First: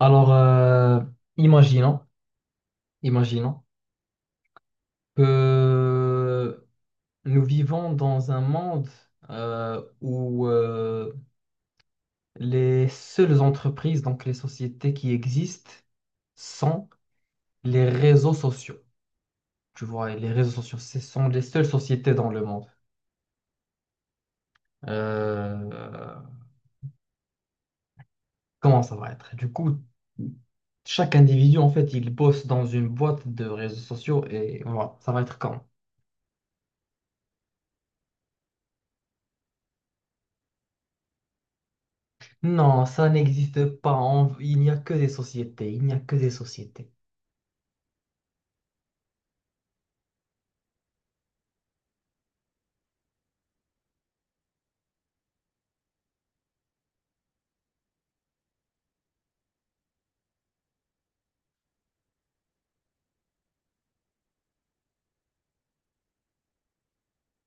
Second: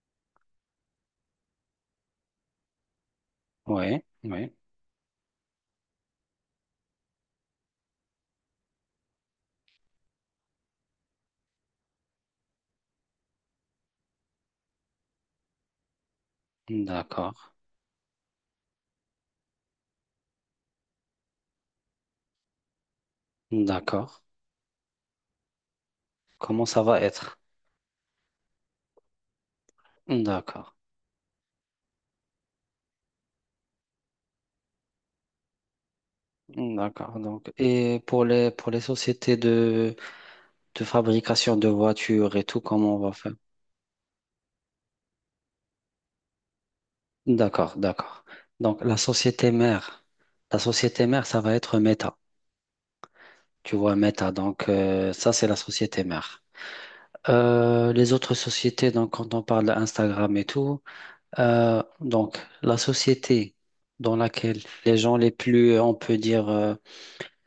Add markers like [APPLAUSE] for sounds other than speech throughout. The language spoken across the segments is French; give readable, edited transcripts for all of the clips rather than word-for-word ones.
Alors, imaginons, imaginons Ouais, ouais, que nous vivons dans un monde où les seules entreprises, donc les sociétés qui existent, sont d'accord, les réseaux sociaux. Tu vois, et les réseaux sociaux, ce sont les seules sociétés dans le monde. d'accord. Euh, Comment ça va être? Comment ça va être? Du coup, D'accord, chaque individu, en fait, il bosse dans une boîte de réseaux sociaux et voilà, ça va être comment? d'accord. Donc, et pour les sociétés de fabrication de voitures et tout, Non, comment on ça va faire? n'existe pas. Il n'y a que des sociétés. Il n'y a que des sociétés. D'accord, d'accord. Donc, la société mère, ça va être Meta. Tu vois, Meta. Donc, ça, c'est la société mère. Les autres sociétés, donc, quand on parle d'Instagram et tout, donc, la société dans laquelle les gens les plus, on peut dire, euh,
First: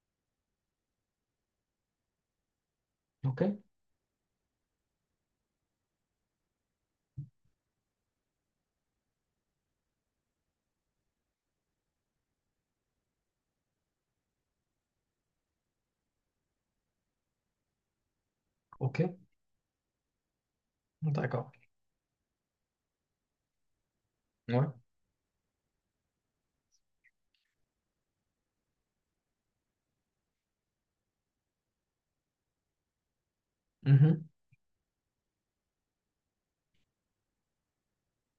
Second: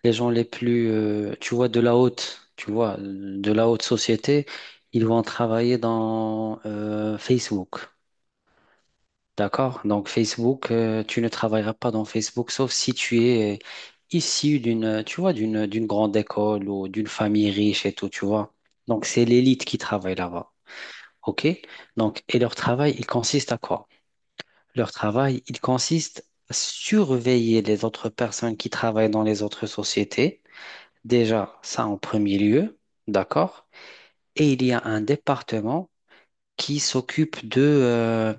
les gens les plus, tu vois, de la haute, tu vois, OK? de la haute société, ils vont travailler dans Facebook. D'accord? Donc Facebook, tu ne travailleras pas dans Facebook sauf si tu es issu d'une, tu vois, d'une grande école ou d'une famille riche et tout, tu vois. OK? Donc c'est l'élite qui travaille là-bas. OK? D'accord. Donc, et leur travail, il consiste à quoi? Ouais. Leur travail, il consiste à surveiller les autres personnes qui travaillent dans les autres sociétés. Déjà, ça en premier lieu, d'accord? Mhm. Et il y a un département qui s'occupe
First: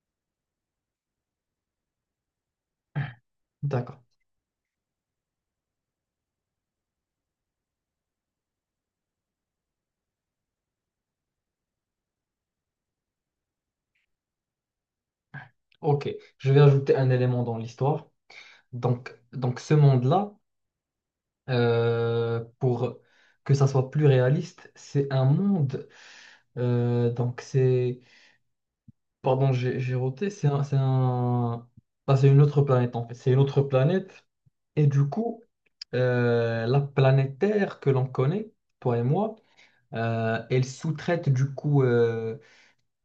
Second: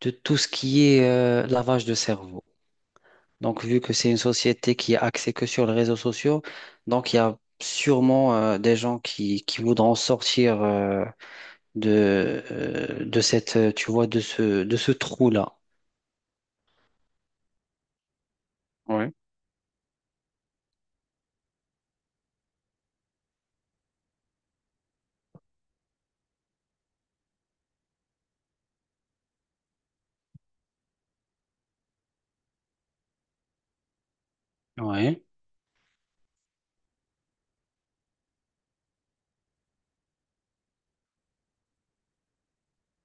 de tout ce qui est lavage de cerveau. Donc, vu que D'accord. c'est une société qui est axée que sur les réseaux sociaux, donc il y a sûrement des gens qui voudront sortir de cette, tu vois, de ce trou-là. OK. Je vais ajouter un élément dans l'histoire. Oui. Donc ce monde-là, pour que ça soit plus réaliste, c'est un monde. Donc, c'est. Pardon, j'ai roté. Bah, c'est une autre planète, en fait. C'est une autre planète. Et du Oui, coup, la planète Terre que l'on connaît, toi et moi, elle sous-traite du coup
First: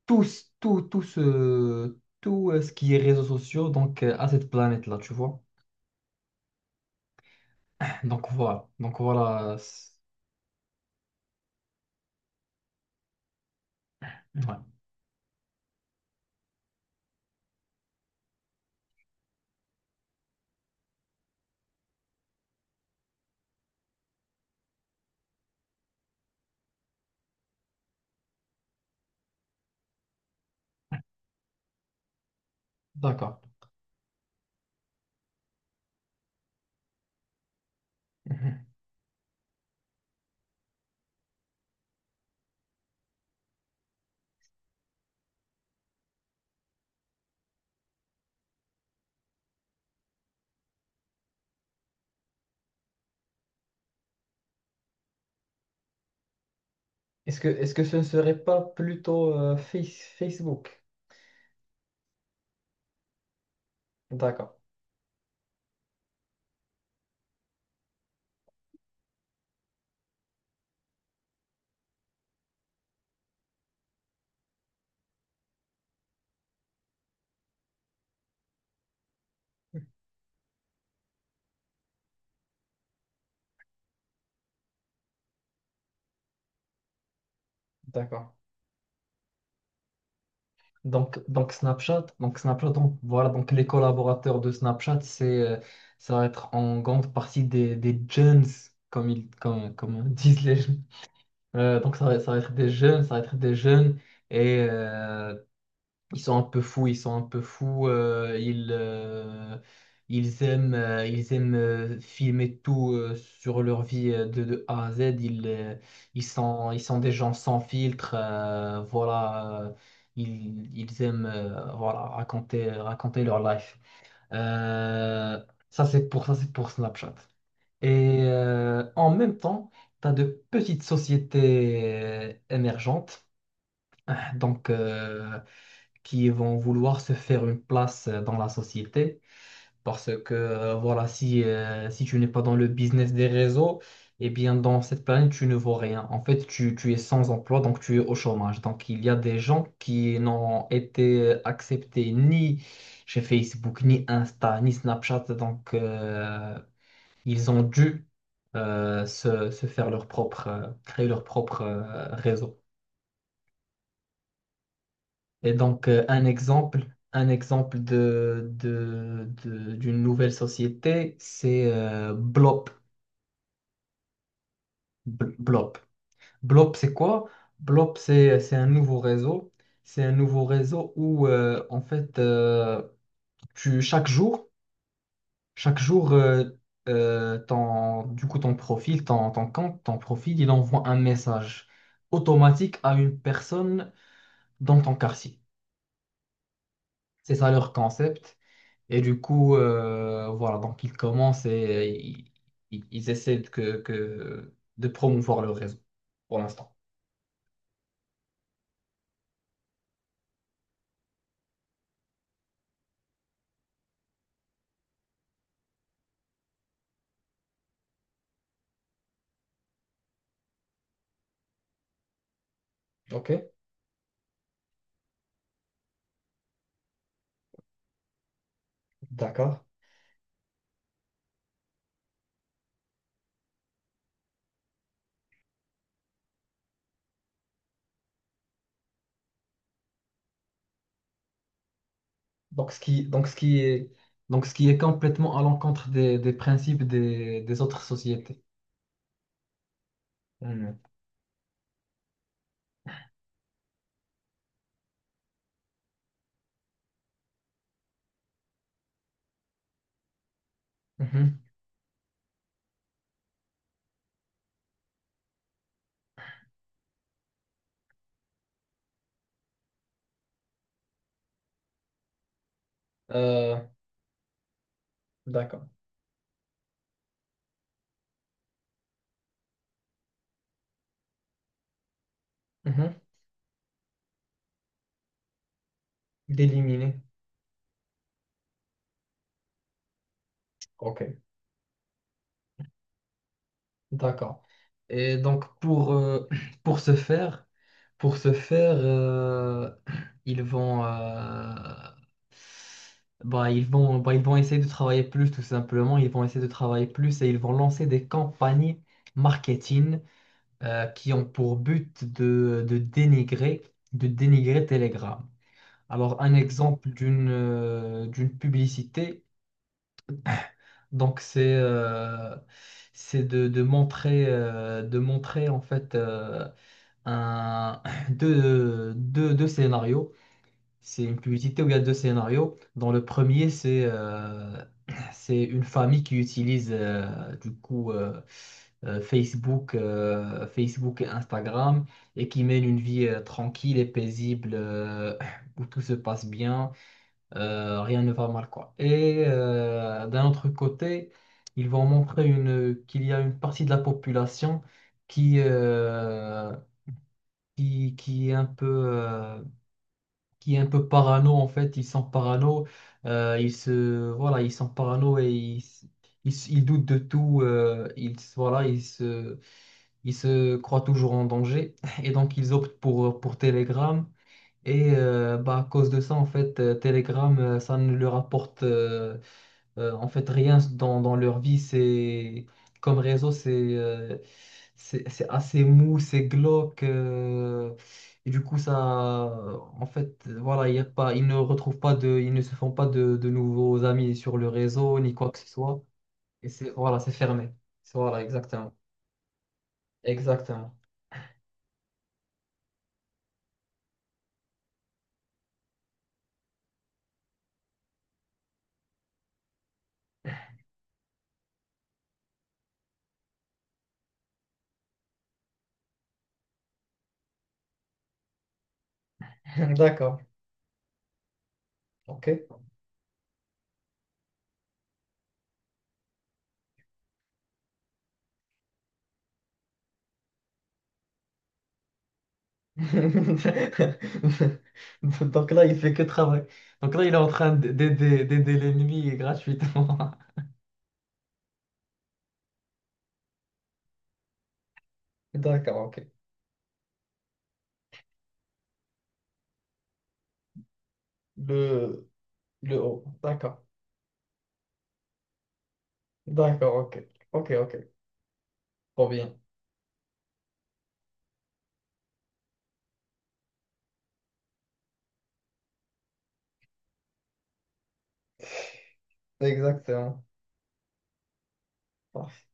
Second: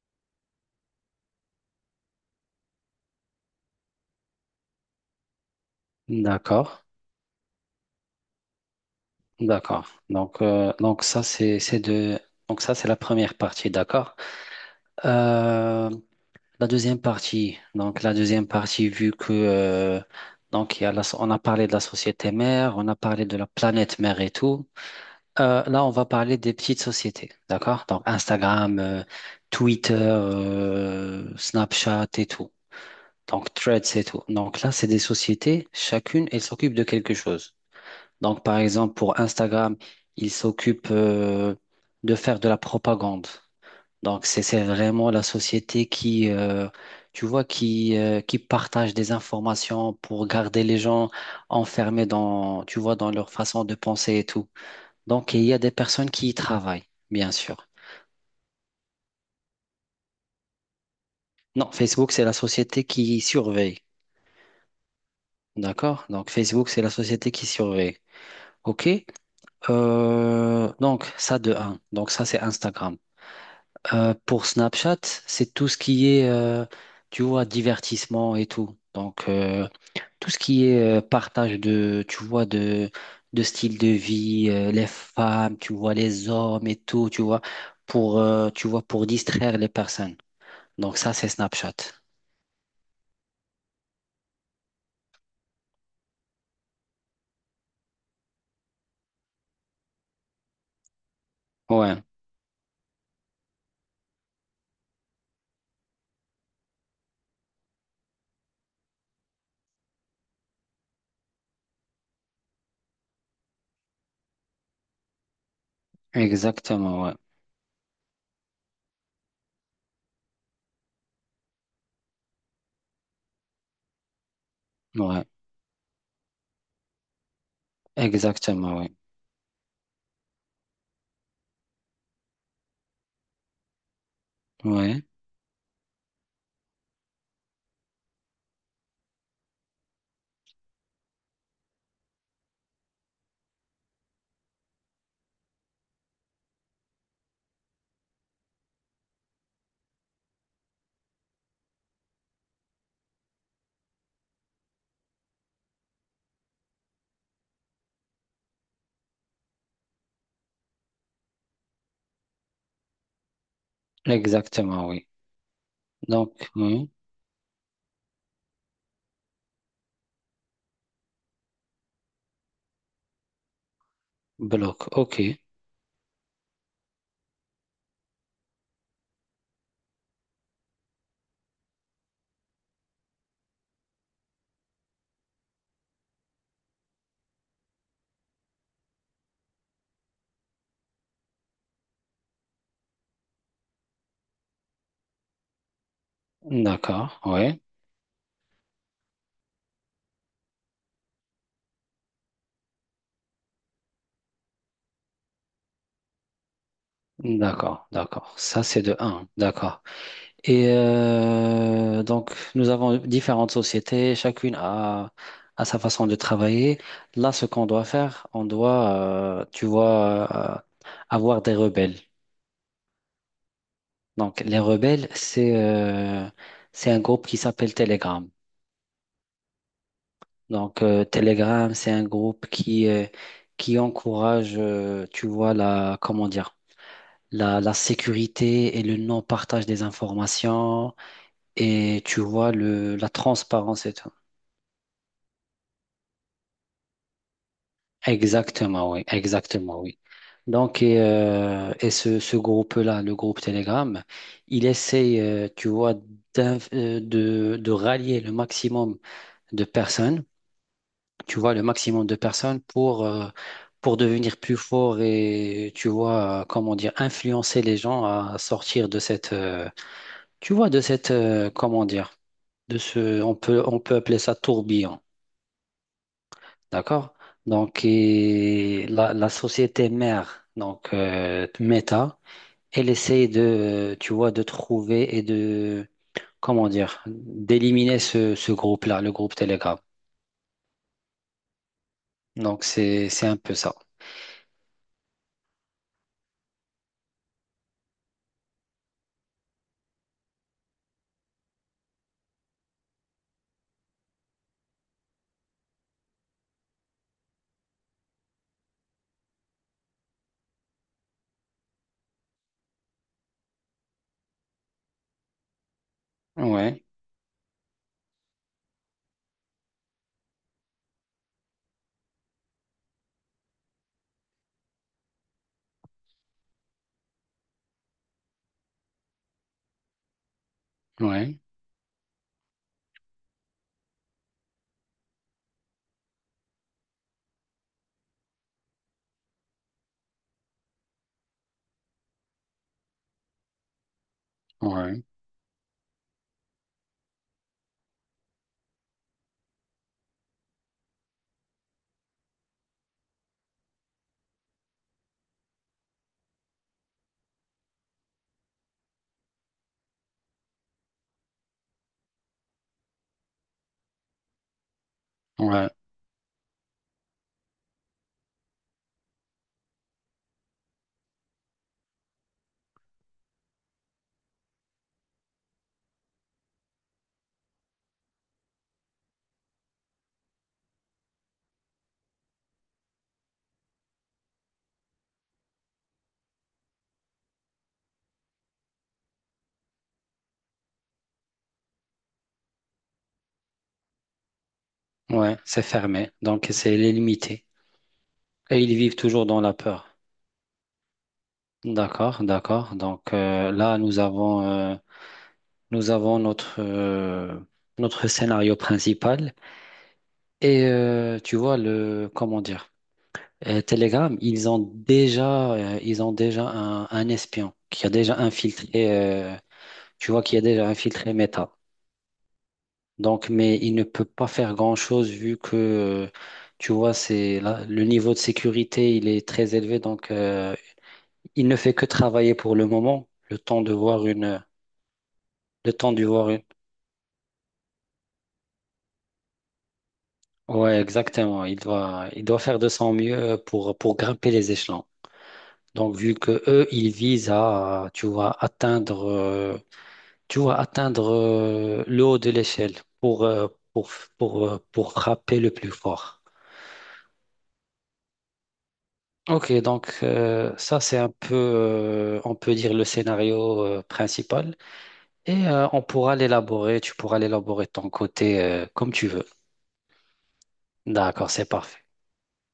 tout, tout ce qui est réseaux sociaux donc, à cette planète-là, tu vois. d'accord, Donc voilà. D'accord. Donc ça c'est de donc ça c'est la première partie, d'accord. Ouais. Euh, La deuxième partie, vu que donc il y a on a parlé de la société mère, on a parlé de la planète mère et tout. Là, on va parler des petites sociétés, d'accord? Donc Instagram, Twitter, Snapchat et tout. D'accord. Donc Threads et tout. Donc là, c'est des sociétés, chacune, elle s'occupe de quelque chose. Donc par Mhm. exemple, pour Instagram, il s'occupe de faire de la propagande. Donc, c'est vraiment la société tu vois, qui partage des informations pour garder les gens enfermés dans, tu vois, dans leur façon de penser et tout. Donc, il y a des personnes qui y travaillent, bien Est-ce que, sûr. est-ce que ce ne serait pas plutôt Facebook? Non, Facebook, c'est la société qui surveille. D'accord, D'accord? Donc, Facebook, c'est la société qui surveille. OK? Donc, ça de un. Donc, ça, c'est Instagram. Pour Snapchat, c'est tout ce qui est, tu vois, divertissement et tout. Donc, tout ce qui est partage de, tu vois, de style de vie, les femmes, tu vois, les hommes et tout, d'accord. Tu vois, pour distraire les personnes. Donc, ça, Donc, c'est donc Snapchat. Snapchat, donc Snapchat, donc voilà, donc les collaborateurs de Snapchat, ça va être en grande partie des jeunes, comme disent les, Ouais, ça va être des jeunes, ça va être des jeunes et ils sont un peu fous, ils sont un peu fous, ils aiment filmer tout sur leur vie de A à Z, ils sont exactement, des ouais. gens sans filtre, voilà, ils aiment voilà, raconter, raconter leur life. Ouais, Euh, Ça c'est pour ça, c'est pour Snapchat. Et exactement, ouais. en même temps, tu as de petites sociétés émergentes donc, Ouais, qui vont vouloir se faire une place dans la société. Parce que si tu n'es pas dans le business des réseaux, eh bien dans cette planète, tu ne vaux rien. En fait, tu es sans emploi, donc tu es au chômage. Donc il y a des gens qui n'ont été acceptés ni chez Facebook, ni Insta, ni Snapchat. Donc ils ont dû se faire leur propre, créer leur propre réseau. exactement, oui. Et donc, Donc, oui, un exemple de, d'une nouvelle société, c'est Blob. bloc, ok. Blob, Blob, c'est quoi? Blob, c'est un nouveau réseau. C'est un nouveau réseau où, en fait, tu, chaque jour, chaque jour, ton compte, ton profil, il envoie un message automatique à une personne dans ton quartier. D'accord, C'est ça ouais. leur concept. Et du coup, voilà, donc ils commencent et ils essaient de promouvoir le réseau pour l'instant. D'accord, d'accord. Ça, c'est de un. D'accord. Et donc, nous avons différentes sociétés, a sa façon de travailler. Là, ce qu'on doit faire, on doit, tu vois, avoir des rebelles. OK, Donc, les rebelles, c'est un groupe qui s'appelle Telegram. d'accord. Donc, Telegram, c'est un groupe qui encourage, tu vois, comment dire, la sécurité et le non-partage des informations et tu vois, Donc ce qui, la donc ce qui transparence est, et tout. donc ce qui est complètement à l'encontre des principes des autres sociétés. Exactement, oui, exactement, oui. Mhm. Donc, et ce groupe-là, le groupe Telegram, il essaye, tu vois, de rallier le maximum de personnes, Mhm. tu vois, le maximum de personnes pour devenir plus fort et, tu vois, comment dire, influencer les gens à sortir de cette, tu vois, de cette, comment dire, Euh, on peut appeler ça tourbillon. d'accord. D'accord? Donc, et la société mère, donc Meta, elle Mhm. essaye de, tu vois, de trouver et de, comment D'éliminer. dire, d'éliminer ce groupe-là, le groupe Telegram. Ok, Donc, c'est un peu ça. d'accord. Et donc pour, [CLEARS THROAT] pour ce faire, pour ce faire, [CLEARS THROAT] ils vont, bah, ils vont, bah, ils vont essayer de travailler plus, tout simplement. Ils vont essayer de travailler plus et ils vont lancer des campagnes marketing qui ont pour but de dénigrer Telegram. Alors un Ouais, exemple d'une publicité. Donc c'est de montrer en fait un [CLEARS THROAT] deux scénarios. C'est une ouais, publicité où il y a deux scénarios. Dans le premier, c'est [CLEARS THROAT] c'est une famille qui utilise Facebook et Instagram et qui mène une vie tranquille et paisible ouais, [CLEARS THROAT] où tout se passe bien rien ne va mal, quoi. Et d'un autre côté, ils vont montrer qu'il y a une partie de la population qui, euh, qui est un peu, qui est un peu parano, en fait. Ils sont parano, voilà, ils sont parano ouais, ils doutent de tout. Ils, s- voilà, ils se, Ils se croient toujours en danger. [LAUGHS] Et donc, ils optent pour Telegram. Et bah, à cause de ça, en fait, Telegram, ça ne leur apporte... en fait, rien dans, dans leur vie, c'est comme réseau, euh, c'est assez mou, c'est glauque. Et du coup, ça, en fait, voilà, il y a pas, ils ne retrouvent pas de, ils ne se font pas de, de nouveaux amis sur le réseau, ni quoi ouais, que ce c'est soit. fermé. Donc, Et c'est, c'est voilà, c'est limité. fermé. Voilà, Et exactement. ils vivent toujours dans la peur. Exactement. D'accord, d'accord. Donc, là, nous avons notre, notre scénario principal. Et tu vois le comment dire Telegram, ils ont déjà un espion qui a déjà infiltré euh, [LAUGHS] tu D'accord. vois qui a déjà infiltré Meta. OK. Donc mais il ne peut pas faire grand-chose vu que tu vois c'est là le niveau de sécurité, il est très élevé donc il ne fait que travailler pour le moment, le temps de [LAUGHS] voir une Donc là, le il fait temps que de voir une. travailler. Donc là, il est en train d'aider l'ennemi gratuitement. Ouais, exactement, il doit faire de son mieux pour grimper les échelons. [LAUGHS] D'accord, Donc, ok. vu que eux, ils visent à, tu vois, atteindre le Le, haut de l'échelle le haut. pour, D'accord. pour, pour frapper le plus fort. D'accord, ok. Ok, ok. Trop bien. Ok, donc ça, c'est un peu, on peut dire, le scénario principal. Et on pourra l'élaborer, tu pourras l'élaborer de ton côté comme tu veux. Exactement. D'accord, c'est parfait. Parfait.